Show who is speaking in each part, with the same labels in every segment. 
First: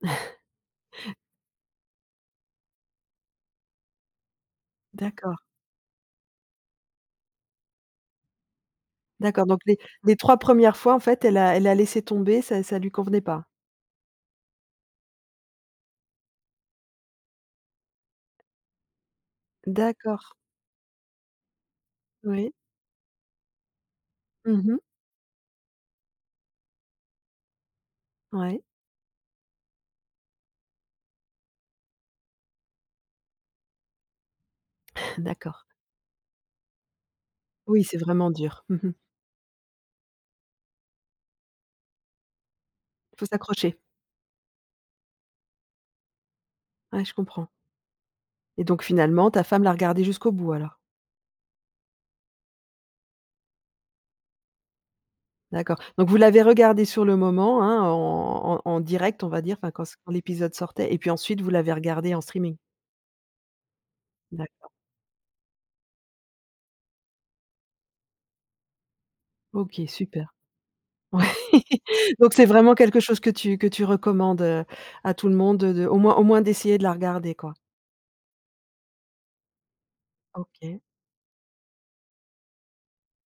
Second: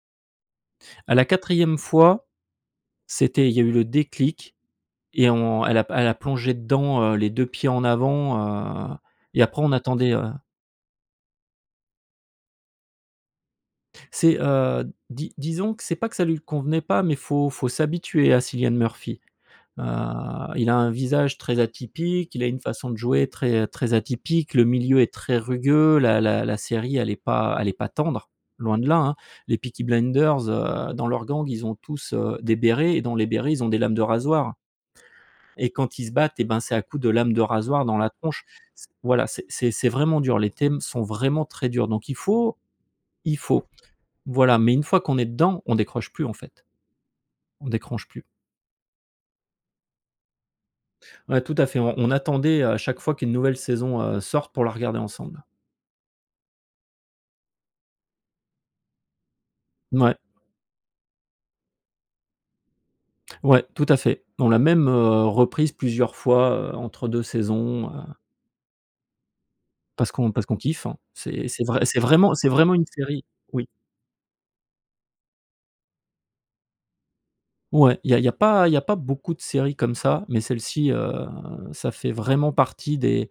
Speaker 1: À la 4e fois, c'était il y a eu le déclic et
Speaker 2: D'accord.
Speaker 1: on elle a p elle a plongé dedans, heu, les 2 pieds en avant, heu, et
Speaker 2: D'accord, donc
Speaker 1: après on
Speaker 2: les
Speaker 1: attendait
Speaker 2: les
Speaker 1: heu
Speaker 2: 3 1res fois, en fait, elle a elle a laissé tomber, ça ça lui convenait pas?
Speaker 1: C'est, heu, di disons que c'est pas que ça lui convenait pas mais faut faut s'habituer à Cilian Murphy. Heu,
Speaker 2: D'accord.
Speaker 1: Il a un visage très atypique, il a
Speaker 2: Oui.
Speaker 1: une façon de jouer très, heu très atypique.
Speaker 2: Mmh
Speaker 1: Le
Speaker 2: mh.
Speaker 1: milieu est très rugueux, la la la série elle est pas elle est pas tendre,
Speaker 2: Ouais.
Speaker 1: loin de là, hein, les Peaky Blinders, heu, dans leurs gangs, ils ont tous, heu, des bérets et dans les bérets, ils ont des lames de rasoir
Speaker 2: D'accord.
Speaker 1: et quand ils se battent et ben c'est à coup de lames de
Speaker 2: Oui,
Speaker 1: rasoir dans
Speaker 2: c'est
Speaker 1: la
Speaker 2: vraiment
Speaker 1: tronche
Speaker 2: dur, mmh
Speaker 1: s
Speaker 2: mh.
Speaker 1: voilà, c'est c'est c'est vraiment dur. Les thèmes sont vraiment très durs, donc il faut
Speaker 2: Il faut
Speaker 1: il faut.
Speaker 2: s'accrocher.
Speaker 1: Voilà, mais une fois qu'on est dedans, on décroche plus en fait.
Speaker 2: Ouais je comprends.
Speaker 1: On décroche plus.
Speaker 2: Et donc finalement ta femme l'a regardé jusqu'au bout, alors?
Speaker 1: Ouais tout à fait, on on attendait à chaque fois qu'une nouvelle saison, heu, sorte pour la regarder ensemble.
Speaker 2: D'accord, donc vous l'avez regardé sur le moment, hein, en en en direct, on va dire, enfin quand se quand
Speaker 1: Mouais.
Speaker 2: l'épisode sortait et puis ensuite vous l'avez regardé en streaming?
Speaker 1: Ouais, tout à fait. On l'a
Speaker 2: D'accord.
Speaker 1: même, heu, reprise plusieurs fois, heu, entre 2 saisons, heu
Speaker 2: OK
Speaker 1: parce qu'on
Speaker 2: super.
Speaker 1: parce qu'on kiffe, hein.
Speaker 2: Oui.
Speaker 1: C'est c'est vrai c'est
Speaker 2: Donc
Speaker 1: vraiment
Speaker 2: c'est
Speaker 1: c'est
Speaker 2: vraiment
Speaker 1: vraiment une
Speaker 2: quelque chose
Speaker 1: série
Speaker 2: que tu que
Speaker 1: oui.
Speaker 2: tu recommandes, heu, à tout le monde, heu, de au moins au moins d'essayer de la regarder, quoi?
Speaker 1: Ouais, il y a il y a pas il y a pas beaucoup de séries comme ça, mais
Speaker 2: OK.
Speaker 1: celle-ci, heu, ça fait vraiment partie des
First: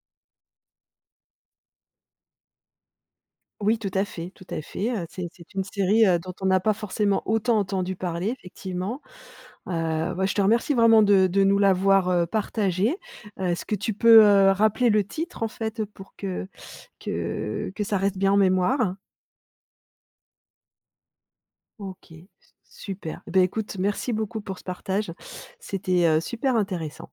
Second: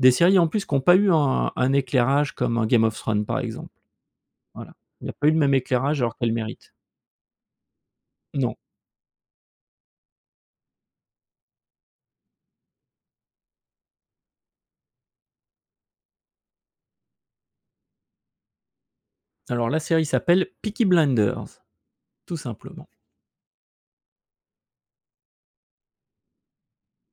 Speaker 1: des séries en plus qui ont pas eu un un éclairage comme un Game of Thrones par exemple.
Speaker 2: Oui, tout à fait, tout à
Speaker 1: Voilà
Speaker 2: fait, heu,
Speaker 1: il y a pas
Speaker 2: c'est
Speaker 1: eu le même
Speaker 2: c'est une
Speaker 1: éclairage
Speaker 2: série,
Speaker 1: alors
Speaker 2: heu,
Speaker 1: qu'elle
Speaker 2: dont on n'a
Speaker 1: mérite.
Speaker 2: pas forcément autant entendu parler
Speaker 1: Non.
Speaker 2: effectivement. Heu, bah je te remercie vraiment de de nous l'avoir, heu, partagée, heu, est-ce que tu peux, heu, rappeler le titre, en fait, pour que que que ça reste bien en mémoire?
Speaker 1: Alors la série s'appelle Peaky Blinders,
Speaker 2: OK s
Speaker 1: tout simplement.
Speaker 2: super. Beh écoute merci beaucoup pour ce partage, c'était, heu, super intéressant.